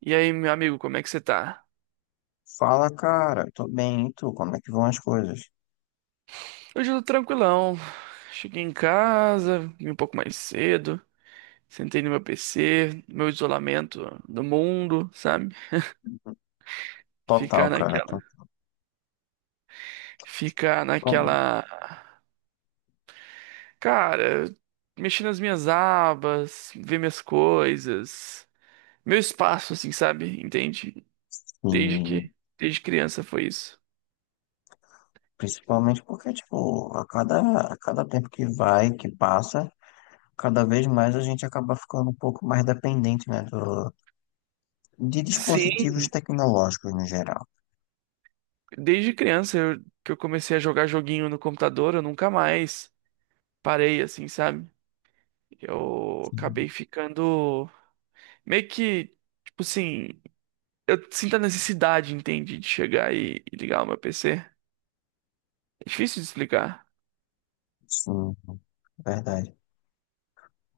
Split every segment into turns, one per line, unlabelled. E aí, meu amigo, como é que você tá?
Fala, cara. Tô bem, e tu? Como é que vão as coisas?
Hoje eu tô tranquilão. Cheguei em casa, vim um pouco mais cedo, sentei no meu PC, meu isolamento do mundo, sabe?
Total,
Ficar
cara.
naquela,
Tô
ficar
bom.
naquela, cara, mexer nas minhas abas, ver minhas coisas, meu espaço, assim, sabe? Entende? Desde
E
que, Desde criança foi isso.
principalmente porque, tipo, a cada tempo que vai, que passa, cada vez mais a gente acaba ficando um pouco mais dependente, né, de
Sim,
dispositivos tecnológicos no geral.
desde criança que eu comecei a jogar joguinho no computador, eu nunca mais parei, assim, sabe? Eu
Sim,
acabei ficando meio que, tipo assim, eu sinto a necessidade, entende, de chegar e ligar o meu PC. É difícil de explicar.
sim, verdade.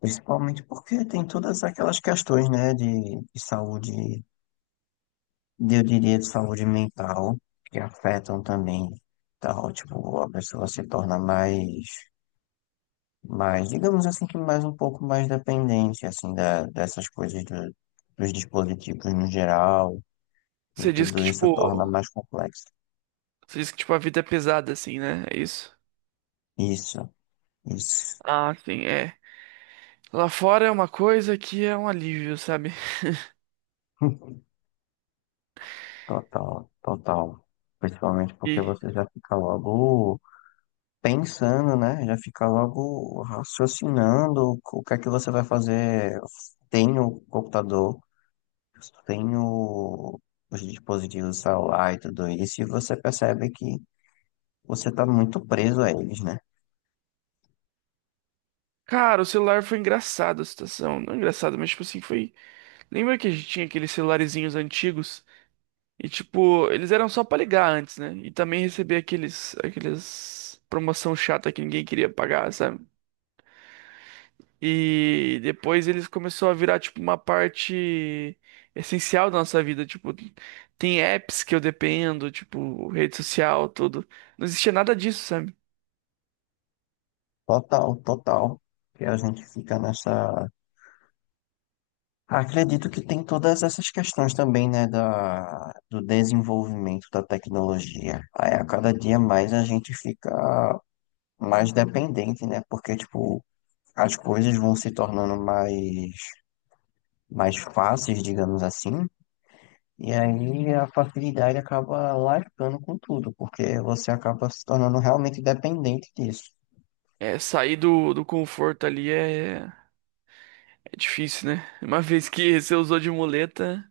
Principalmente porque tem todas aquelas questões, né, de saúde eu diria de saúde mental, que afetam também, tal, tipo, a pessoa se torna mais, mais, digamos assim, que mais um pouco mais dependente, assim, dessas coisas dos dispositivos no geral, e
Você diz que,
tudo isso torna
tipo,
mais complexo.
Você diz que, tipo, a vida é pesada, assim, né? É isso?
Isso, isso,
Ah, sim, é. Lá fora é uma coisa que é um alívio, sabe?
total, total. Principalmente porque
E,
você já fica logo pensando, né? Já fica logo raciocinando o que é que você vai fazer. Tem o computador. Tenho os dispositivos celular e tudo isso, e você percebe que você está muito preso a eles, né?
cara, o celular foi engraçado a situação. Não engraçado, mas, tipo assim, foi. Lembra que a gente tinha aqueles celularezinhos antigos? E tipo, eles eram só pra ligar antes, né? E também receber aqueles promoção chata que ninguém queria pagar, sabe? E depois eles começou a virar tipo uma parte essencial da nossa vida, tipo, tem apps que eu dependo, tipo, rede social, tudo. Não existia nada disso, sabe?
Total, total. Que a gente fica nessa. Acredito que tem todas essas questões também, né, do desenvolvimento da tecnologia. Aí a cada dia mais a gente fica mais dependente, né? Porque, tipo, as coisas vão se tornando mais fáceis, digamos assim. E aí a facilidade acaba largando com tudo, porque você acaba se tornando realmente dependente disso.
É, sair do conforto ali é difícil, né? Uma vez que você usou de muleta,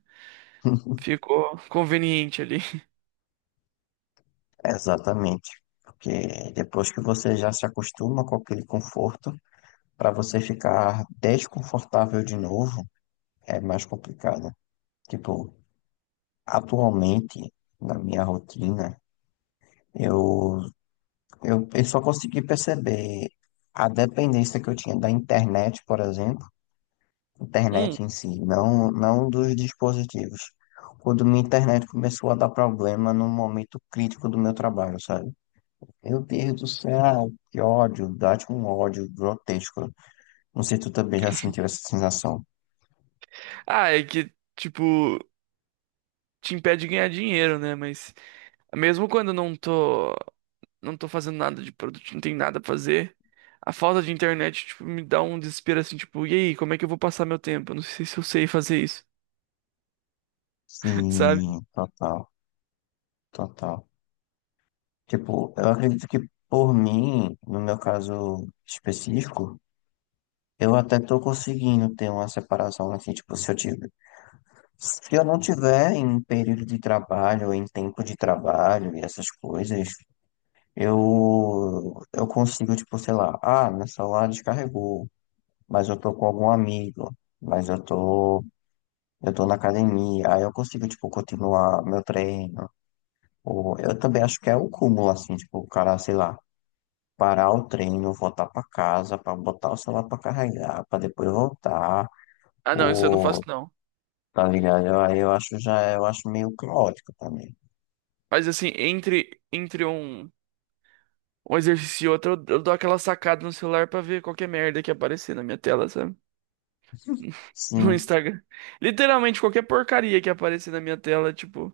ficou conveniente ali.
Exatamente. Porque depois que você já se acostuma com aquele conforto, para você ficar desconfortável de novo, é mais complicado. Tipo, atualmente, na minha rotina, eu, eu só consegui perceber a dependência que eu tinha da internet, por exemplo
Hum,
internet em si, não, não dos dispositivos. Quando minha internet começou a dar problema num momento crítico do meu trabalho, sabe? Meu Deus do céu, que ódio, dá-te um ódio grotesco. Não sei se tu também já sentiu essa sensação.
Ah, é que, tipo, te impede de ganhar dinheiro, né? Mas mesmo quando eu não tô fazendo nada de produto, não tem nada pra fazer, a falta de internet, tipo, me dá um desespero assim, tipo, e aí, como é que eu vou passar meu tempo? Eu não sei se eu sei fazer isso, sabe?
Sim, total, total. Tipo, eu acredito que por mim, no meu caso específico, eu até tô conseguindo ter uma separação, assim, tipo, se eu não tiver em período de trabalho, em tempo de trabalho e essas coisas, eu consigo, tipo, sei lá, ah, meu celular descarregou, mas eu tô com algum amigo, mas eu tô na academia, aí eu consigo, tipo, continuar meu treino. Ou eu também acho que é o cúmulo, assim, tipo, o cara, sei lá, parar o treino, voltar pra casa, pra botar o celular pra carregar, pra depois voltar,
Ah, não, isso eu não faço
ou
não.
tá ligado? Aí eu acho já, eu acho meio caótico também.
Mas assim, entre um exercício e outro, eu dou aquela sacada no celular pra ver qualquer merda que aparecer na minha tela, sabe? No
Sim.
Instagram. Literalmente qualquer porcaria que aparecer na minha tela, tipo,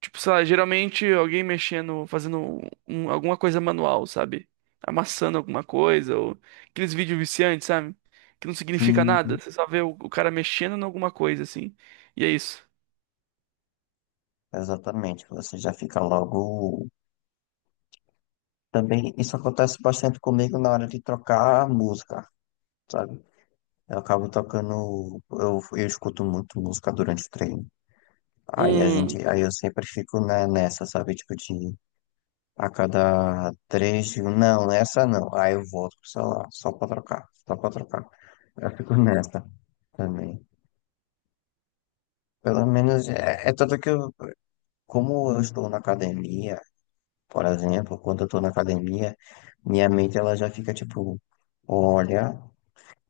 Tipo, sei lá, geralmente alguém mexendo, fazendo alguma coisa manual, sabe? Amassando alguma coisa, ou aqueles vídeos viciantes, sabe? Que não significa nada,
Sim,
você só vê o cara mexendo em alguma coisa, assim. E é isso.
exatamente. Você já fica logo. Também isso acontece bastante comigo na hora de trocar a música, sabe? Eu acabo tocando. Eu escuto muito música durante o treino.
Hum,
Aí eu sempre fico né, nessa, sabe? Tipo, de a cada três, digo, não, nessa não. Aí eu volto pro celular, só pra trocar, só pra trocar. Eu fico nessa também. Pelo menos é tanto que eu, como eu estou na academia. Por exemplo, quando eu tô na academia, minha mente ela já fica tipo, olha,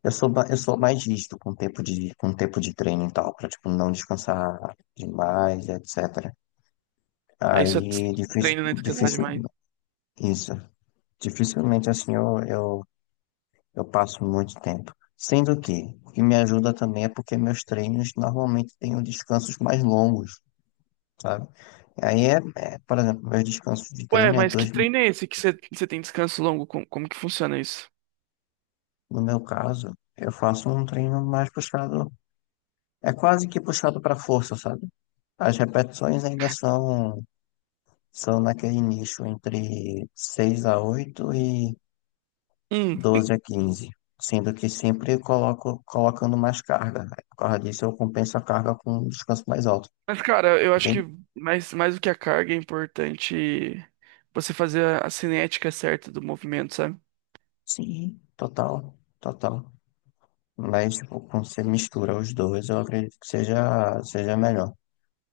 eu sou mais rígido com o tempo de treino e tal, pra tipo, não descansar demais, etc.
aí só
Aí, difícil,
treino, né? Descansar
difícil,
demais.
isso. Dificilmente assim eu passo muito tempo. Sendo que, o que me ajuda também é porque meus treinos normalmente têm descansos mais longos, sabe? Aí por exemplo, meus descansos de
Ué,
treino é
mas que
dois.
treino é esse que você tem descanso longo? Como que funciona isso?
No meu caso, eu faço um treino mais puxado, é quase que puxado para força, sabe? As repetições ainda são naquele nicho entre 6 a 8 e
Hum,
12 a 15, sendo que sempre coloco colocando mais carga. Por causa disso, eu compenso a carga com um descanso mais alto,
mas cara, eu acho que
entende?
mais do que a carga é importante você fazer a cinética certa do movimento, sabe?
Sim, total, total. Mas, tipo, quando você mistura os dois, eu acredito que seja melhor.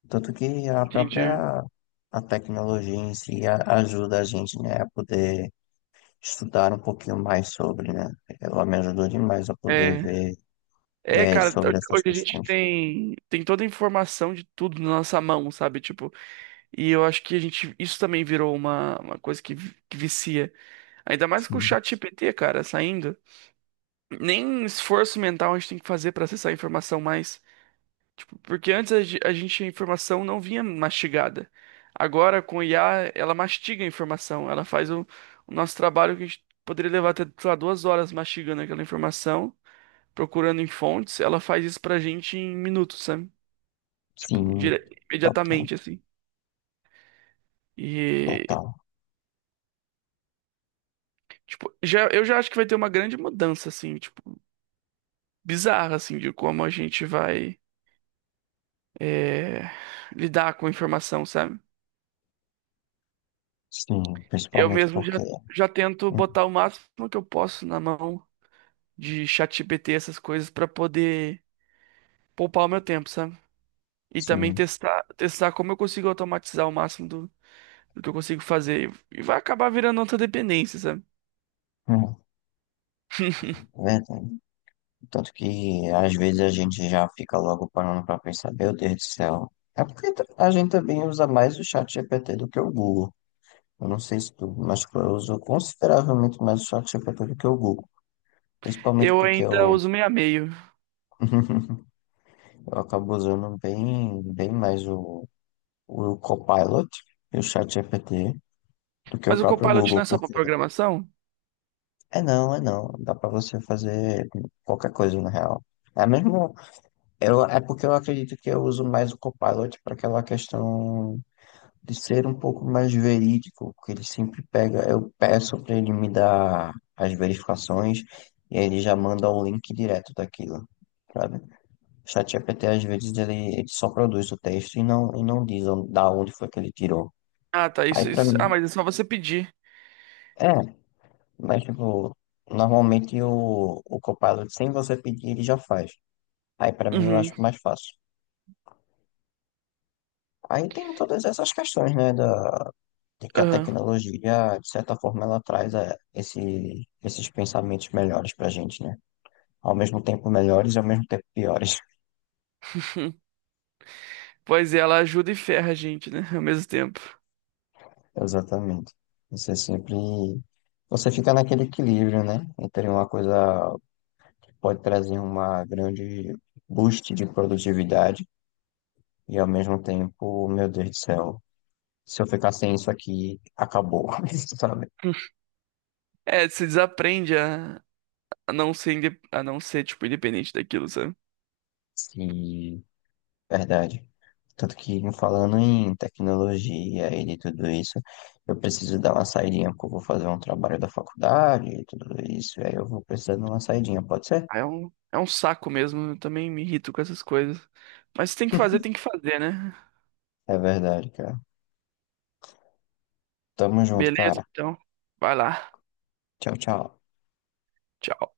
Tanto que
Entendi.
a tecnologia em si ajuda a gente, né, a poder estudar um pouquinho mais sobre, né? Ela me ajudou demais a poder
É. É,
ver
cara,
sobre essas
hoje a gente
questões.
tem toda a informação de tudo na nossa mão, sabe? Tipo, e eu acho que a gente, isso também virou uma coisa que, que vicia. Ainda mais com o
Sim,
chat GPT, cara, saindo. Nem esforço mental a gente tem que fazer pra acessar a informação mais. Tipo, porque antes a, ge- a gente, a informação não vinha mastigada. Agora, com o IA, ela mastiga a informação. Ela faz o nosso trabalho que a gente poderia levar até, sei lá, 2 horas mastigando aquela informação procurando em fontes, ela faz isso pra gente em minutos, sabe? Tipo,
sim, total,
imediatamente, assim. E,
total.
tipo, eu já acho que vai ter uma grande mudança, assim, tipo, bizarra, assim, de como a gente vai é, lidar com a informação, sabe?
Sim,
Eu
principalmente
mesmo
porque,
já tento
hum,
botar o máximo que eu posso na mão de ChatGPT, essas coisas, pra poder poupar o meu tempo, sabe? E também
sim,
testar como eu consigo automatizar o máximo do que eu consigo fazer. E vai acabar virando outra dependência, sabe?
hum, é verdade. Tanto que às vezes a gente já fica logo parando para pensar, meu Deus do céu. É porque a gente também usa mais o chat GPT do que o Google. Eu não sei se tu, mas tipo, eu uso consideravelmente mais o ChatGPT do que o Google. Principalmente
Eu
porque
ainda uso meio a meio.
eu acabo usando bem, bem mais o Copilot e o ChatGPT do que o
Mas o
próprio
Copilot
Google.
não é só pra
Porque
programação?
é não, é não. Dá pra você fazer qualquer coisa, na real. É mesmo. É porque eu acredito que eu uso mais o Copilot para aquela questão de ser um pouco mais verídico, porque ele sempre pega, eu peço para ele me dar as verificações e aí ele já manda o link direto daquilo, sabe? O ChatGPT às vezes ele só produz o texto e não diz da onde foi que ele tirou.
Ah, tá.
Aí
Isso,
para
isso. Ah,
mim,
mas é só você pedir.
é, mas tipo, normalmente o Copilot, sem você pedir, ele já faz. Aí para mim eu
Uhum.
acho mais fácil. Aí tem todas essas questões, né, de que a
Aham.
tecnologia, de certa forma, ela traz esses pensamentos melhores pra gente, né? Ao mesmo tempo melhores e ao mesmo tempo piores.
Pois é, ela ajuda e ferra a gente, né? Ao mesmo tempo.
Exatamente. Você sempre. Você fica naquele equilíbrio, né? Entre uma coisa que pode trazer uma grande boost de produtividade e ao mesmo tempo, meu Deus do céu, se eu ficar sem isso aqui, acabou, sabe?
É, você desaprende a não ser, tipo, independente daquilo, sabe?
Se Verdade. Tanto que falando em tecnologia e de tudo isso, eu preciso dar uma saidinha, porque eu vou fazer um trabalho da faculdade e tudo isso, e aí eu vou precisar de uma saidinha, pode ser?
Ah, É um saco mesmo. Eu também me irrito com essas coisas. Mas se tem que fazer, tem que fazer, né?
É verdade, cara. Tamo junto,
Beleza,
cara.
então. Vai lá.
Tchau, tchau.
Tchau.